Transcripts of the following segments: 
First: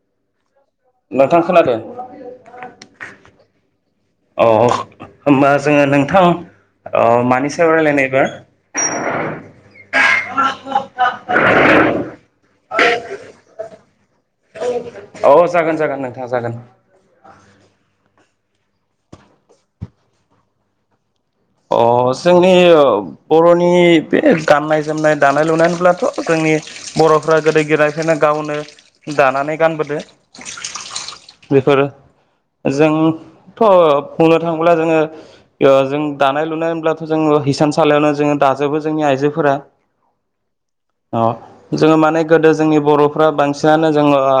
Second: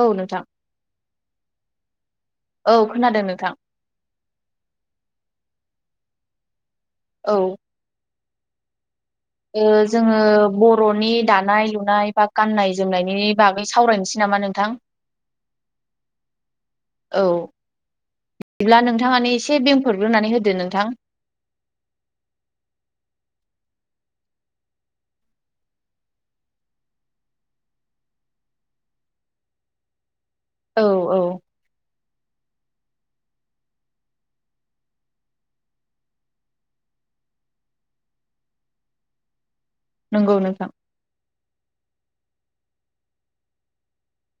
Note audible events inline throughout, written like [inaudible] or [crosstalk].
औ नोंथां नोंथां खोनादों औ खोनादों नोंथां अ होमबा जोङो नोंथां अ औ मानि सायाव रायलायनो नागिरदोंमोन ओ जोङो बर'नि दानाय लुनाय बा गाननाय जोमनायनि बागै सावरायनोसै नामा नोंथां औ जागोन जागोन नोंथां जागोन औ बिदिब्ला नोंथाङानो एसे बेंफोरग्रोनानै होदो नोंथां अ जोंनि बर'नि बे गाननाय जोमनाय दानाय लुनाय होनब्लाथ' जोंनि बर'फ्रा गोदो गोदायनिफायनो गावनो दानानै गानबोदो औ-औ बेफोरो जों थ' बुंनो थांङोब्ला जोङो ओ जों दानाय लुनाय होनब्लाथ' जोङो हिसान सलियावनो जोङो दाजोबो जोंनि आइजोफोरा नंगौ नोंथां अ जोङो माने गोदो जोंनि बर'फ्रा बांसिनानो जोङो आ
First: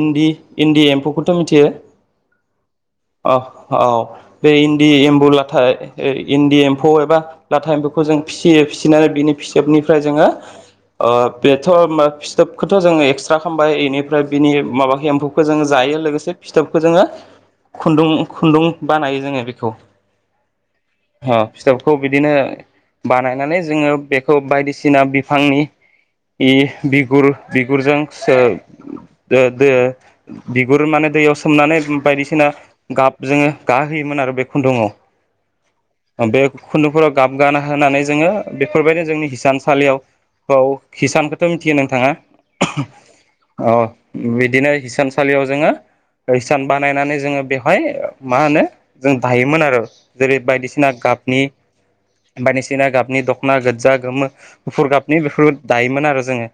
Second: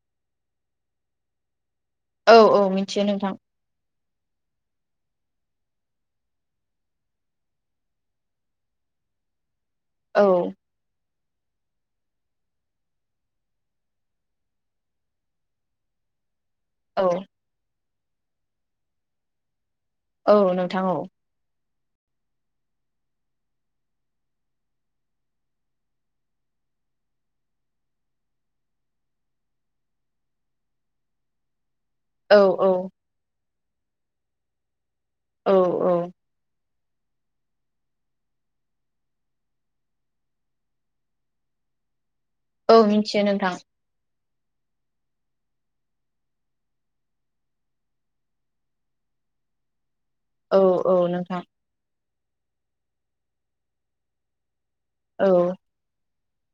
इन्दि-इन्दि एम्फौफोर थ मिथियो औ औ मिथियो नोंथां अ-अ बे इन्दि एम्बौ लाथाय ए इन्दि एम्फौ एबा लाथा एम्फौखौ जों फिसियो फिसिनानै बिनि फिसोबनिफ्राय औ जोङो अ बेथ' मा फिथोबखोथ' जोङो एक्सट्रा खामबाय इनिफ्राय बिनि माबाखो एम्फौखो जों जायो लोगोसे फिथोबखो औ जोङो खुन्दुं-खुन्दुं बानायो जोङो बेखौ औ नोंथां औ अ फिथोबखौ बिदिनो बानायनानै जोङो बेखौ बायदिसिना बिफांनि इ बिगुर-बिगुरजों सो दो-दो बिगुर माने दैयाव सोमनानै [inaudible] औ बायदिसिना औ गाब जोङो गाहोयोमोन आरो बे खुन्दुंआव औ-औ उम बे खुन्दुंफोराव गाबगाना होनानै जोङो बेफोरबायदि जोंनि हिसानसालियाव औ हिसानखोथ' मिथियो नोंथाङा औ मिथियो नोंथां औ उम बिदिनो हिसानसालियाव जोङो हिसान बानायनानै जोङो बेवहाय मा होनो जों दायोमोन आरो जेरै औ बायदिसिना औ गाबनि नोंथां बायदिसिना गाबनि दख'ना गोजा गोमो गुफुर गाबनि औ बेफोरबाद दायोमोन आरो जोङो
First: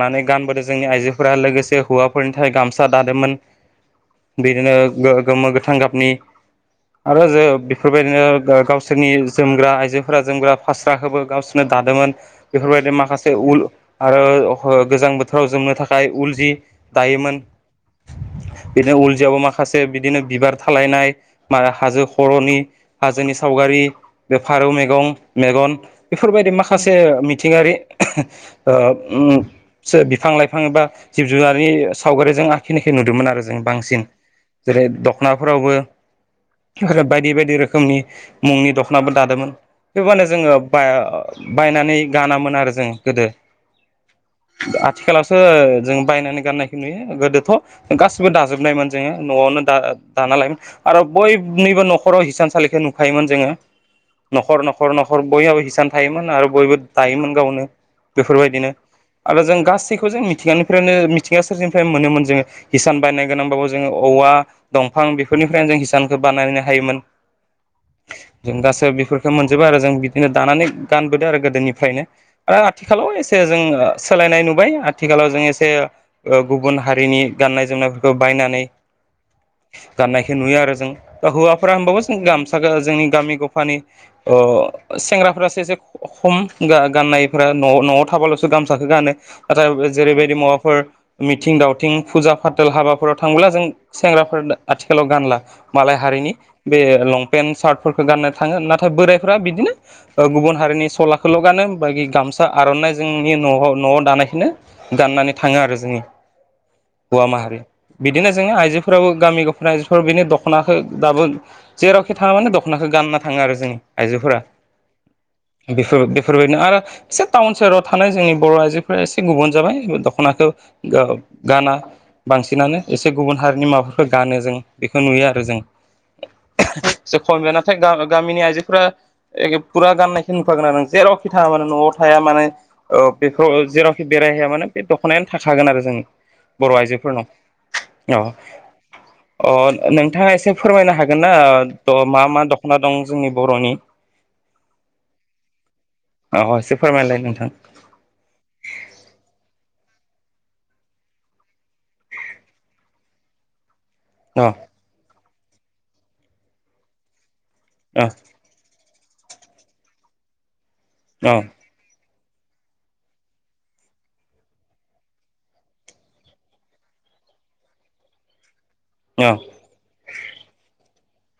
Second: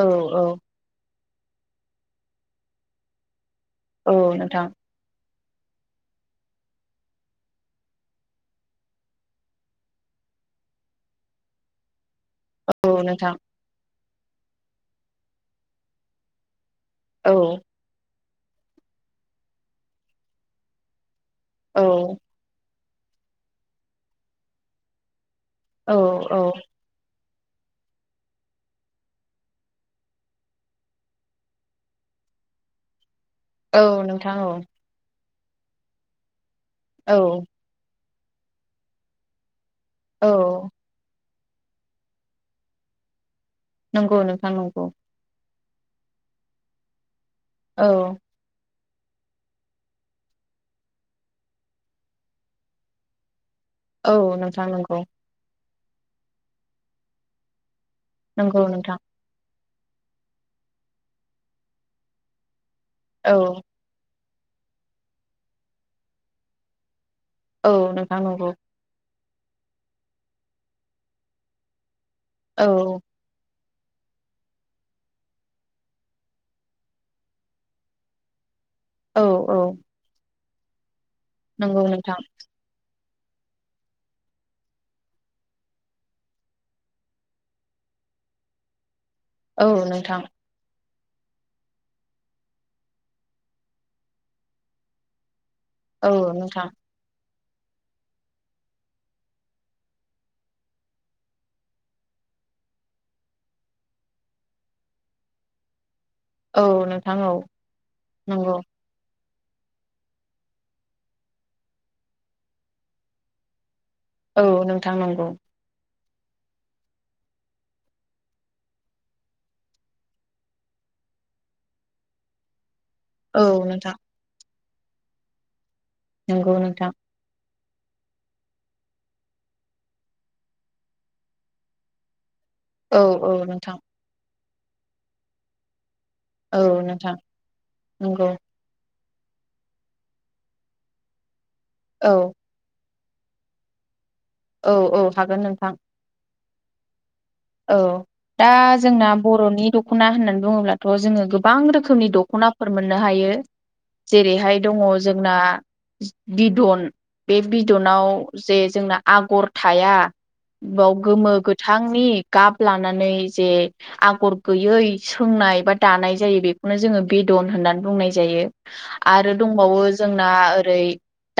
औ औ गानबोदो जोंनि आइजोफोरा लोगोसे हौवाफोरनि थाखाय गामसा दादोंमोन औ नोंथां बिदिनो गो गोमो गोथां गाबनि आरो जो बेफोरबायदिनो गावसोरनि जोमग्रा आइजोफोरा जोमग्रा फास्राखोबो गावसोरनो दादोंमोन बेफोरबायदि औ माखासे नोंथां उल आरो गोजां बोथोराव जोमनो थाखाय उल जि औ दायोमोन बिदिनो उलजियावबो माखासे बिदिनो बिबार थालायनाय मा औ हाजो खर'नि हाजोनि सावगारि बे फारौ मैगं मेगन औ बेफोरबायदि माखासे मिथिंगारि [unintelligible] ओ उम सो बिफां-लाइफां एबा जिब-जुनारनि सावगारिजों आखिनायखो नुदोंमोन आरो जों जों औ बांसिन नोंथां औ जेरै दख'नाफोरावबो आरो औ बायदि-बायदि रोख खोमनि मुंनि दख'नाबो दादोमोन बेबानो जोङो औ बाया बायनानै गानामोन आरो जों गोदो नंगौ नोंथां नंगौ [inaudible] जों बायनानै गाननायखो नुयो गोदोथ' औ गासिबो दाजोबनायमोन जोङो न'आवनो दा-दाना लायोमोन आरो बयनिबो न'खराव हिसानसालिखो नुखायोमोन जोङो औ नोंथां नंगौ न'खर-न'खर-न'खर बयहाबो हिसान थायोमोन आरो बयबो दायोमोन गावनो नंगौ बेफोरबायदिनो नोंथां आरो जों गासैखौ जों मिथिंगानिफ्रायनो मिथिंगा सोरजिनिफ्राय मोनोमोन जोङो हिसान औ बायनाय गोनांबाबो ज जोङो औवा दंफां बेफोरनिफ्रायनो जों हिसानखौ बानायनो हायोमोन औ नोंथां नंगौ जों गासैबो बेफोरखौ मोनजोबो आरो जों बिदिनो दानानै गानबोदों आरो गोदोनिफ्रायनो आ औ आथिखालाव एसे जों सोलायनाय नुबाय आथिखालाव जों एसे ओ गुबुन हारिनि गाननाय जोमनायफोरखौ बायनानै औ औ गाननायखो नुयो आरो जों दा हौवाफोरा नंगौ होमबाबो जों नोंथां गामसागो जोंनि गामि गफानि ओ सेंग्राफोरासो एसे खम गा गाननायफोरा न' न'आव थाबाल'सो गामसाखो गानो औ [unintelligible] नोंथां जेरैबायदि मुवाफोर मिथिं दावथिं फुजा फाथाल हाबाफोराव थांब्ला जों सेंग्राफोर आथिखालाव गानला मालाय औ हारिनि नोंथां बे लंपेन्ट सार्टफोरखौ गाननो थाङो नाथाय बोरायफ्रा बिदिनो गुबुन हारिनि सलाखौल' गानो बि गामसा आर'नाइ जोंनि न'आव न'आव दानायखोनो गाननानै थाङो आरो जोंनि औ नोंथां हौवा औ माहारि बिदिनो जोङो नंगौ आइजोफो फोराबो गामि [unintelligible] बिनि दख'नाखो दाबो जेरावखि थाङा माने दख'नाखौ गानना थाङो आरो जोङो औ नोंथां नंगौ बेफोर बेफोरबायदिनो आरो एसे टाउन सोहोराव थानाय जोंनि बर' आइजोफोरा एसे गुबुन जाबाय दख'नाखौ गाव गाना बांसिनानो एसे गुबुन औ हारिनि नोंथां माबाफोरखौ गानो जों बेखौ नुयो आरो जों नोंगौ नोंथां से खम बे नाथाय गा गामिनि आइजोफोरा एखे फुरा गाननायखे नुखागोन आरो नों जेरावखि थाङा माने न'आव थाया माने औ बेखौ जेरावखि बेरायहैया मानो बे दख'नायानो थाखागोन आरो जोङो औ बर' नोंथां आइजोफोरनाव नंगौ औ अ नोंथाङा एसे फोरमायनो हागोन ना द औ मा मा दख खना दं जोंनि बर'नि औ औ हागोन नोंथां अ इसे फोरमायलाय नोंथां औ दा जोंना बर'नि दख'ना होननानै बुङोब्लाथ' जोङो गोबां रोखोमनि दख'नाफोर मोननो हायो अ जेरैहाय दङ जोंना बिदन बे अ बिदनाव जे जोंना आगर थाया बाव गोमो अ गोथांनि गाब लानानै जे आगर गैयै सोंनाय बा दानाय जायो बेखौनो जोङो बेदन होननानै बुंनाय जायो अ आरो दंबावो जोंना ओरै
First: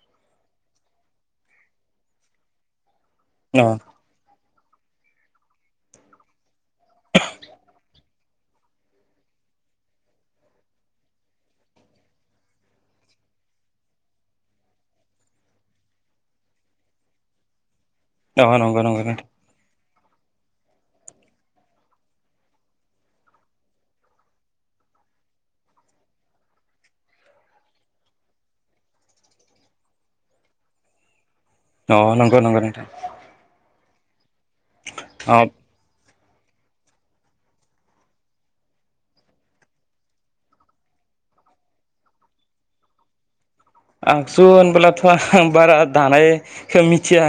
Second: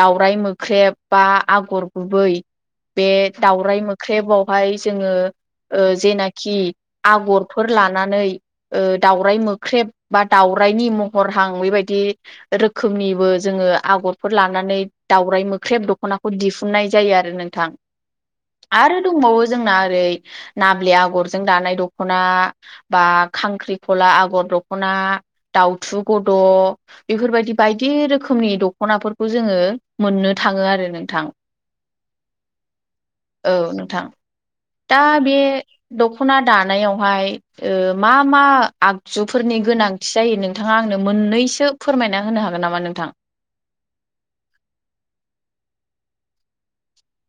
दावराइ मोख्रेब बा आगर गुबै बे अ दाावरायाइ मोख्रेबावहाय जोङो ओ जेनाखि आगरफोर लानानै लानानै दाउराय मोख्रेब बा दाउरायनि महर हां बेबायदि रोखोमनिबो जोङो आगरफोर लानानै दावराइ मोख्रेब दख'नाखौ दिहुन खुननाय जायो आरो नोंथां अ नंगौ आरो नंगौ नोंथां दंबावो जोंना ओरै नाब्ले आगरजों दानाय दख'ना बा खांख्रिखला आगर दख'ना दउथु गद' बेफोरबायदि बायदि रोखोमनि दख'नाफोरखौ जोङो मोननो थाङो आरो नोंथां अ नोंगौ नोंगौ नोंथां औ नोंथां दा बे अ दख'ना दानायावहाय मा मा आगजुफोरनि गोनांथि जायो नोंथाङा आंनो मोननैसो फोरमायना होनो हागोन नामा नोंथां आगजु होनबोलाथ' आं बारा दानायखौ मिथिया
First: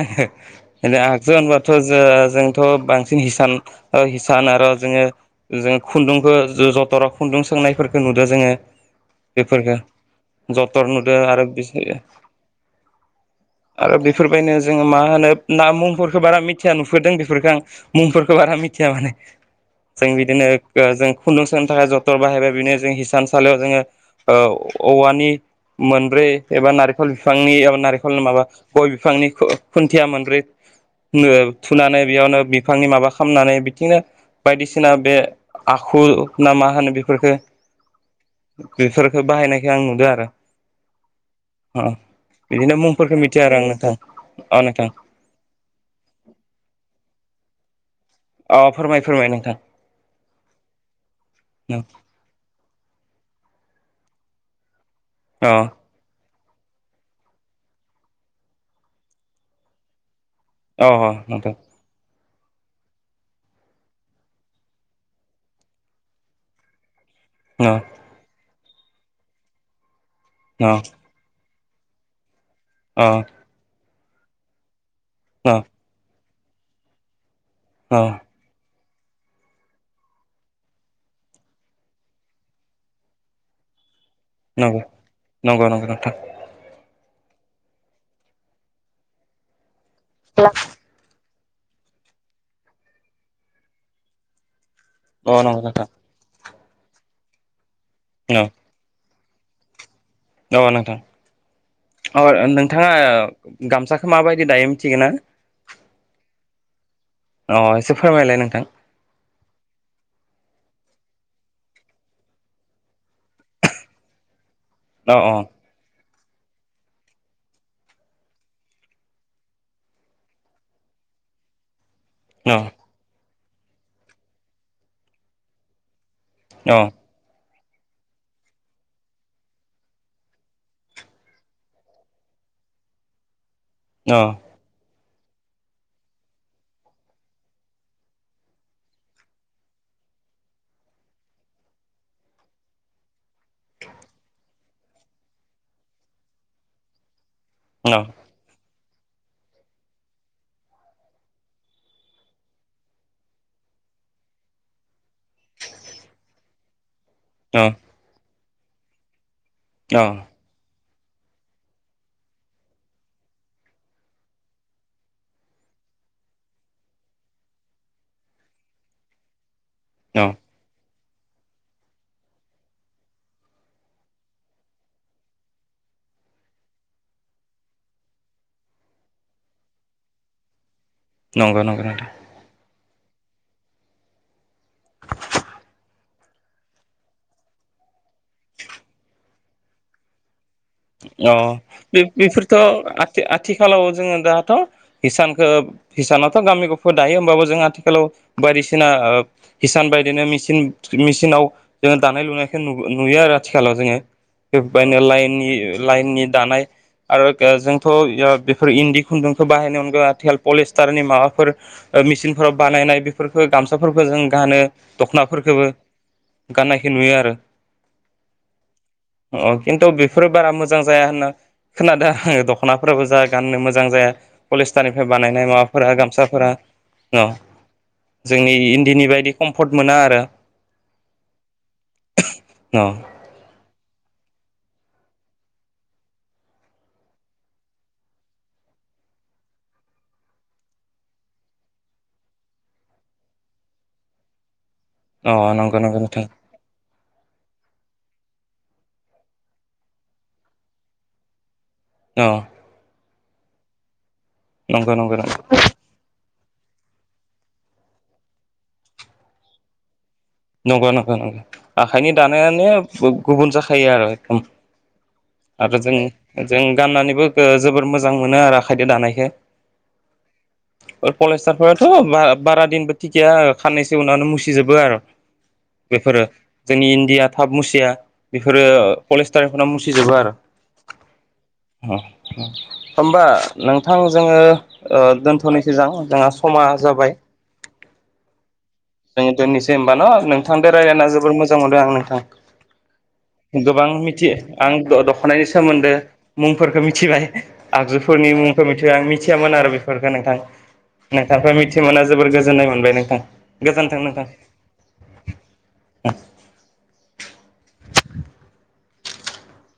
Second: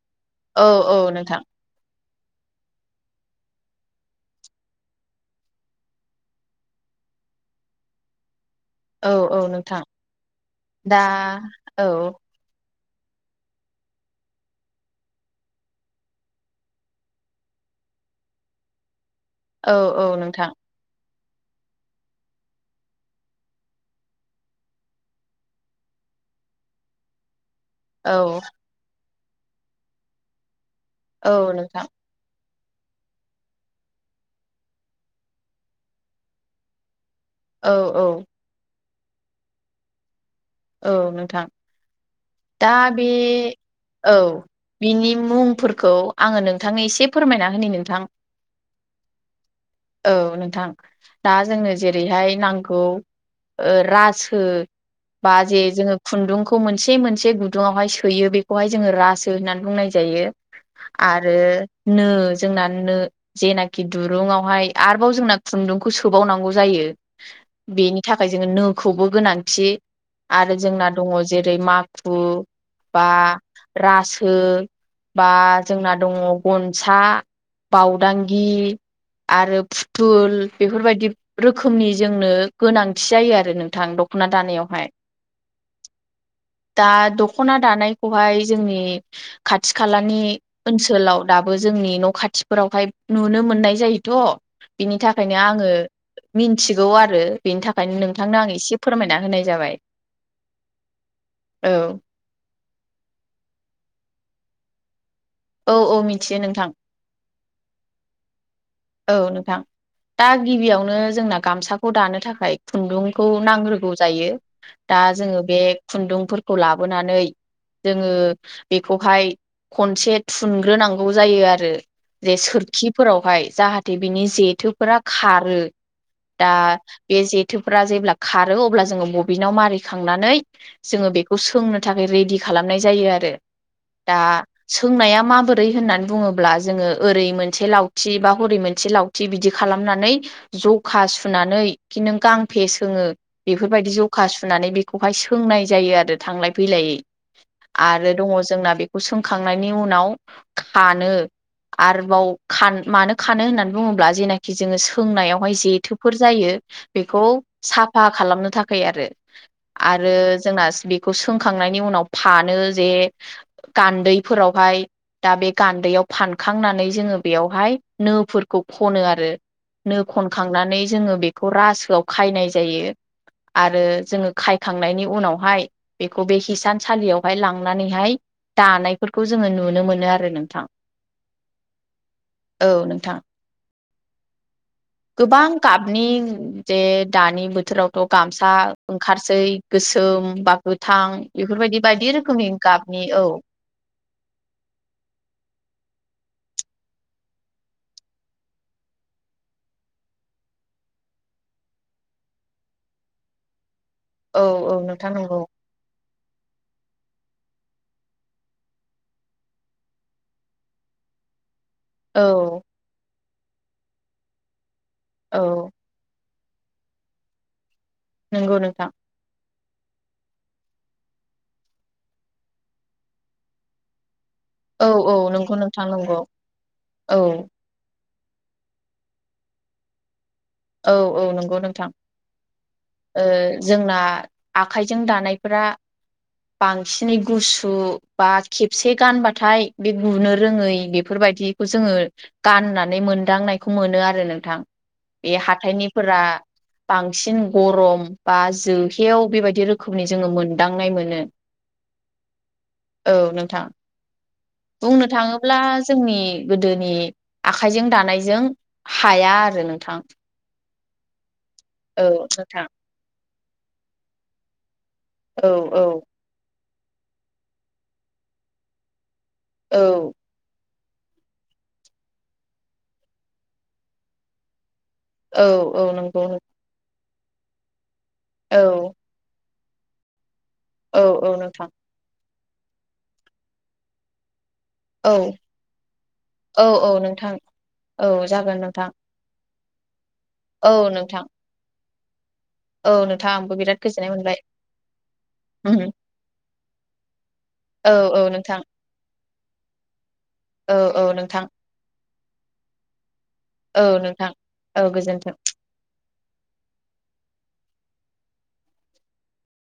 औ औ आङो आगजु नोंथां होनब' ' ज जोंथ' बांसिन हिसान हिसान आरो' जोङो जोङो खुन्दुंखौ जथरा खुन्दुं सोंनायफोरखौ नुदो जोङो औ औ नोंथां बेफोरख जथर दा नुदोंआरो बे औ आरो बेफोरबायदिनो जोङो मा होनो ना मुंफोरखौ बारा मिथिया नुफोदों बेफोरफोरखौ आं मुंफोरखौ बारा मिथिया माने औ जों औ बिदिनो नोंथां जों खुन्दुं सनो थाखाय जथन बाहायबाय बिदिनो जों हिसानसालियाव जोङो औवानि मोनब्रै एबा नारेंखल बिफांनि एबा नारेंखल औ माबा गय बिफांनि खुन्थिया मोनब्रै औ नोंथां थुनानै बेयावनो बिफांनि माबा खालामनानै बिदिनो बायदिसिना बे माखु ना मा होनो बेफोरफोरखो औ औ बेफोरखौ बाहायनायखौ आं नुदों आरो औ नोंथां दा बिदिनो बे मुंफोरखौ मिथिया आरो आं नोंथां औ अ नोंथां बिनि मुंफोरखौ आङो नोंथांनो एसे फोरमायना होनि नोंथां अ फोरमाय फोरमाय नोंथां औ नोंथां दा जोंनो जेरैहाय नांगौ औ ओ रासो बा अ जे जोङो खुन्दुंखौ मोनसे मोनसे गुदुङावहाय सोयो बेखौहाय जोङो रासो होननानै बुंनाय जायो अ आरो नोंथां नो जोंना नो जेनाखि दुरुंङावहाय आरोबाव जोंना खुन्दुंखौ सोबावनांगौ जायो अ बेनि थाखाय जोङो नोखौबो गोनांथि आरो अ जोंना दङ जेरै माखु बा अ रासो बा अ जोंना दङ गनसा अ बावदांगि आरो फुथुल बेफोरबायदि रोखोमनि जोंनो गोनांथि जायो आरो नोंथां दख'ना दानो नंगौ नंगौ नंगौ नोंथां दा दख'ना दानायखौहाय जोंनि खाथि खालानि ओनसोल ओनसोलाव दाबो जोंनि न' खाथिफोरावहाय नुनो मोननाय जायोथ' बिनि अ थाखायनो नंगौ आङो नोंथां मिथिगौ आरो बेनि थाखायनो नोंथांनो औ आं एसे फोरमायना होनाय जाबाय न'बा नोंथां औ अ नोंथाङा गामसाखौ माबायदि दायो मिथिगोन ना औ औ मिथियो नोंथां अ एसे फोरमायलाय नोंथां औ नोंथां दा गिबियावनो जोंना गामसाखौ दानो थाखाय खुन्दुंखौ नांग्रोगौ जायो दा अ जोङो बे खुन्दुंफोरखौ लाबोनानै जोङो बेखौहाय खनसे थुनग्रोनांगौ जायो आरो जे अ सोरखिफोरावहाय जाहाथे बिनि जेथोफोरा खारो दा बे जेथोफोरा जेब्ला खारो अब्ला जोङो बबिनाव मारिखांनानै जोङो बेखौ सोंनो थाखाय रेडि खालामनाय जायो आरो दा अ सोंनाया माबोरै होननानै बुङोब्ला जोङो ओरै मोनसे लावथि बा हरै मोनसे लावथि बिदि खालामनानै जखा सुनानै खि नों गांफे सोङो बेफोरबायदि जखा सुनानै बेखौहाय सोंनाय जायो आरो थांलाय फैलायै आरो दङ जोंना बे सोंखांनायनि उनाव खानो आरोबाव मानो खानो होननानै बुङोब्ला जेनाखि जोङो सोंनायावहाय जेथोफोर जायो बेखौ अ सा फा खालामनो थाखाय आरो अ आरो जोंना बेखौ सोंखांनायनि उनाव फानो जे गान्दैफोरावहाय दा बे गान्दैयाव फानखांनानै जोङो बेयावहाय नोफोरखौ खनो आरो नो अ खनखां थुनानै जोङो बेखौ रासोआव खायनाय जायो आरो जोङो खायखांनायनि उनावहाय बेखौ बे हिसानसालियावहाय लांनानैहाय दानायफोरखौ जोङो नुनो मोनो आरो नोंथां नंगौ नंगौ नोंथां औ नोंथां [inaudible] गोबां गाबनि जे दानि बोथोरावथ' गामसा ओंखारसै गोसोम बा गोथां अ बेफोरबायदि बायदि रोखोमनि गाबनि औ हेलौ जोंङो दाथ' हिसानखौ हिसानावथ' गामि गफ दायो होमबाबो जों आथिखालाव बायदिसिना ओ हिसान बायदिनो मसिन मेचिनाव जोङो दानाय लुनायखौ नु-नुयो आरो आथिखालाव जोङो औ औ [unintelligible] नोंथां नंगौ लाइननि लाइननि दानाय आरो ओ जोंथ' ओ बेफोर इन्दि खुन्दुंखौ बाहायनो अनगा आथिखाल पलिस्टारनि माबाफोर ओ मेचिनफोराव औ बानायनाय बेफोरखौ गामसाफोरखौ जों गानो औ दख'नाफोरखौबो गाननायखौ नुयो आरो नोंगौ नोंथां अ खिन्थु बेफोरो बारा मोज जां जाया होनना खोनादों आङो दख'नाफोराबो जा गाननो मोजां जाया औ पलिस्टारनिफ्राय औ बानायनाय नंगौ नोंथां माबाफोरा नंगौ गामसाफोरा औ जोंनि इन्दिनि बायदि कम्फर्ट मोना आरो औ औ नंगौ नोंथां न ओ जोंना आखाइजों दानायफोरा बांसिनै गुसु बा खेबसे गानबाथाय बे गुनो रोङै बेफोरबायदि खौ जोङो गाननानै मोनदांनायखौ मोनो आरो नोंथां अ बे नंगौ नंगौ हाथायनिफोरा नोंथां बांसिन गरम बा जोहेव बेबायदि रोखोमनि जोङो मोनदांनाय मोनो औ औ नोंथां नंगौ बुंनो नंगौ थाङोब्ला जोंनि गोदोनि आखाइजों दानायजों हाया आरो नोंथां नंगौ नंगौ नंगौ औ आखाइनि नोंथां दानायानो गुबुन जाखायो आरो एखदम औ आरो औ जों जों गाननानैबो ओ जोबोर मोजां मोनो आरो आखायदो दानायखो औ पलिस्टारफोराथ' बा-बारा दिनबो थिखिगैया खाननैसो उनावनो मुसिजोबो आरो औ औ बेफोरो नंगौ जोंनि इण्डिया थाब मुसिया बेफोरो औ पलिस्टारफोरना मुसिजोबो आरो औ औ नोंथां। होमबा नोंथां जोङो औ दोनथ'नो सिजां जोंहा औ समा औ जाबाय। नोंथां औ जागोन नोंथां जोङो दोननोसै होमबा न' नोंथांजों औ रायज्लायना नोंथां जोबोर मोजां मोनदों आं नोंथां। औ नोंथां आंबो बिराद गोबां गोजोननाय मिथि मोनबाय आं दख'नानि उम सोमोन्दै मुंफोरखौ मिथिबाय औ औ आगजुफोरनि नोंथां मुंखौ मिथि बाय आं मिथियामोन आरो बेफोरफोरखौ औ औ नोंथां नोंथांनिफ्राइ मिथिमोनना जोबोर गोजोननाय मोनबाय नोंथां। औ नोंथां औ गोजोन्थों। [unintelligible]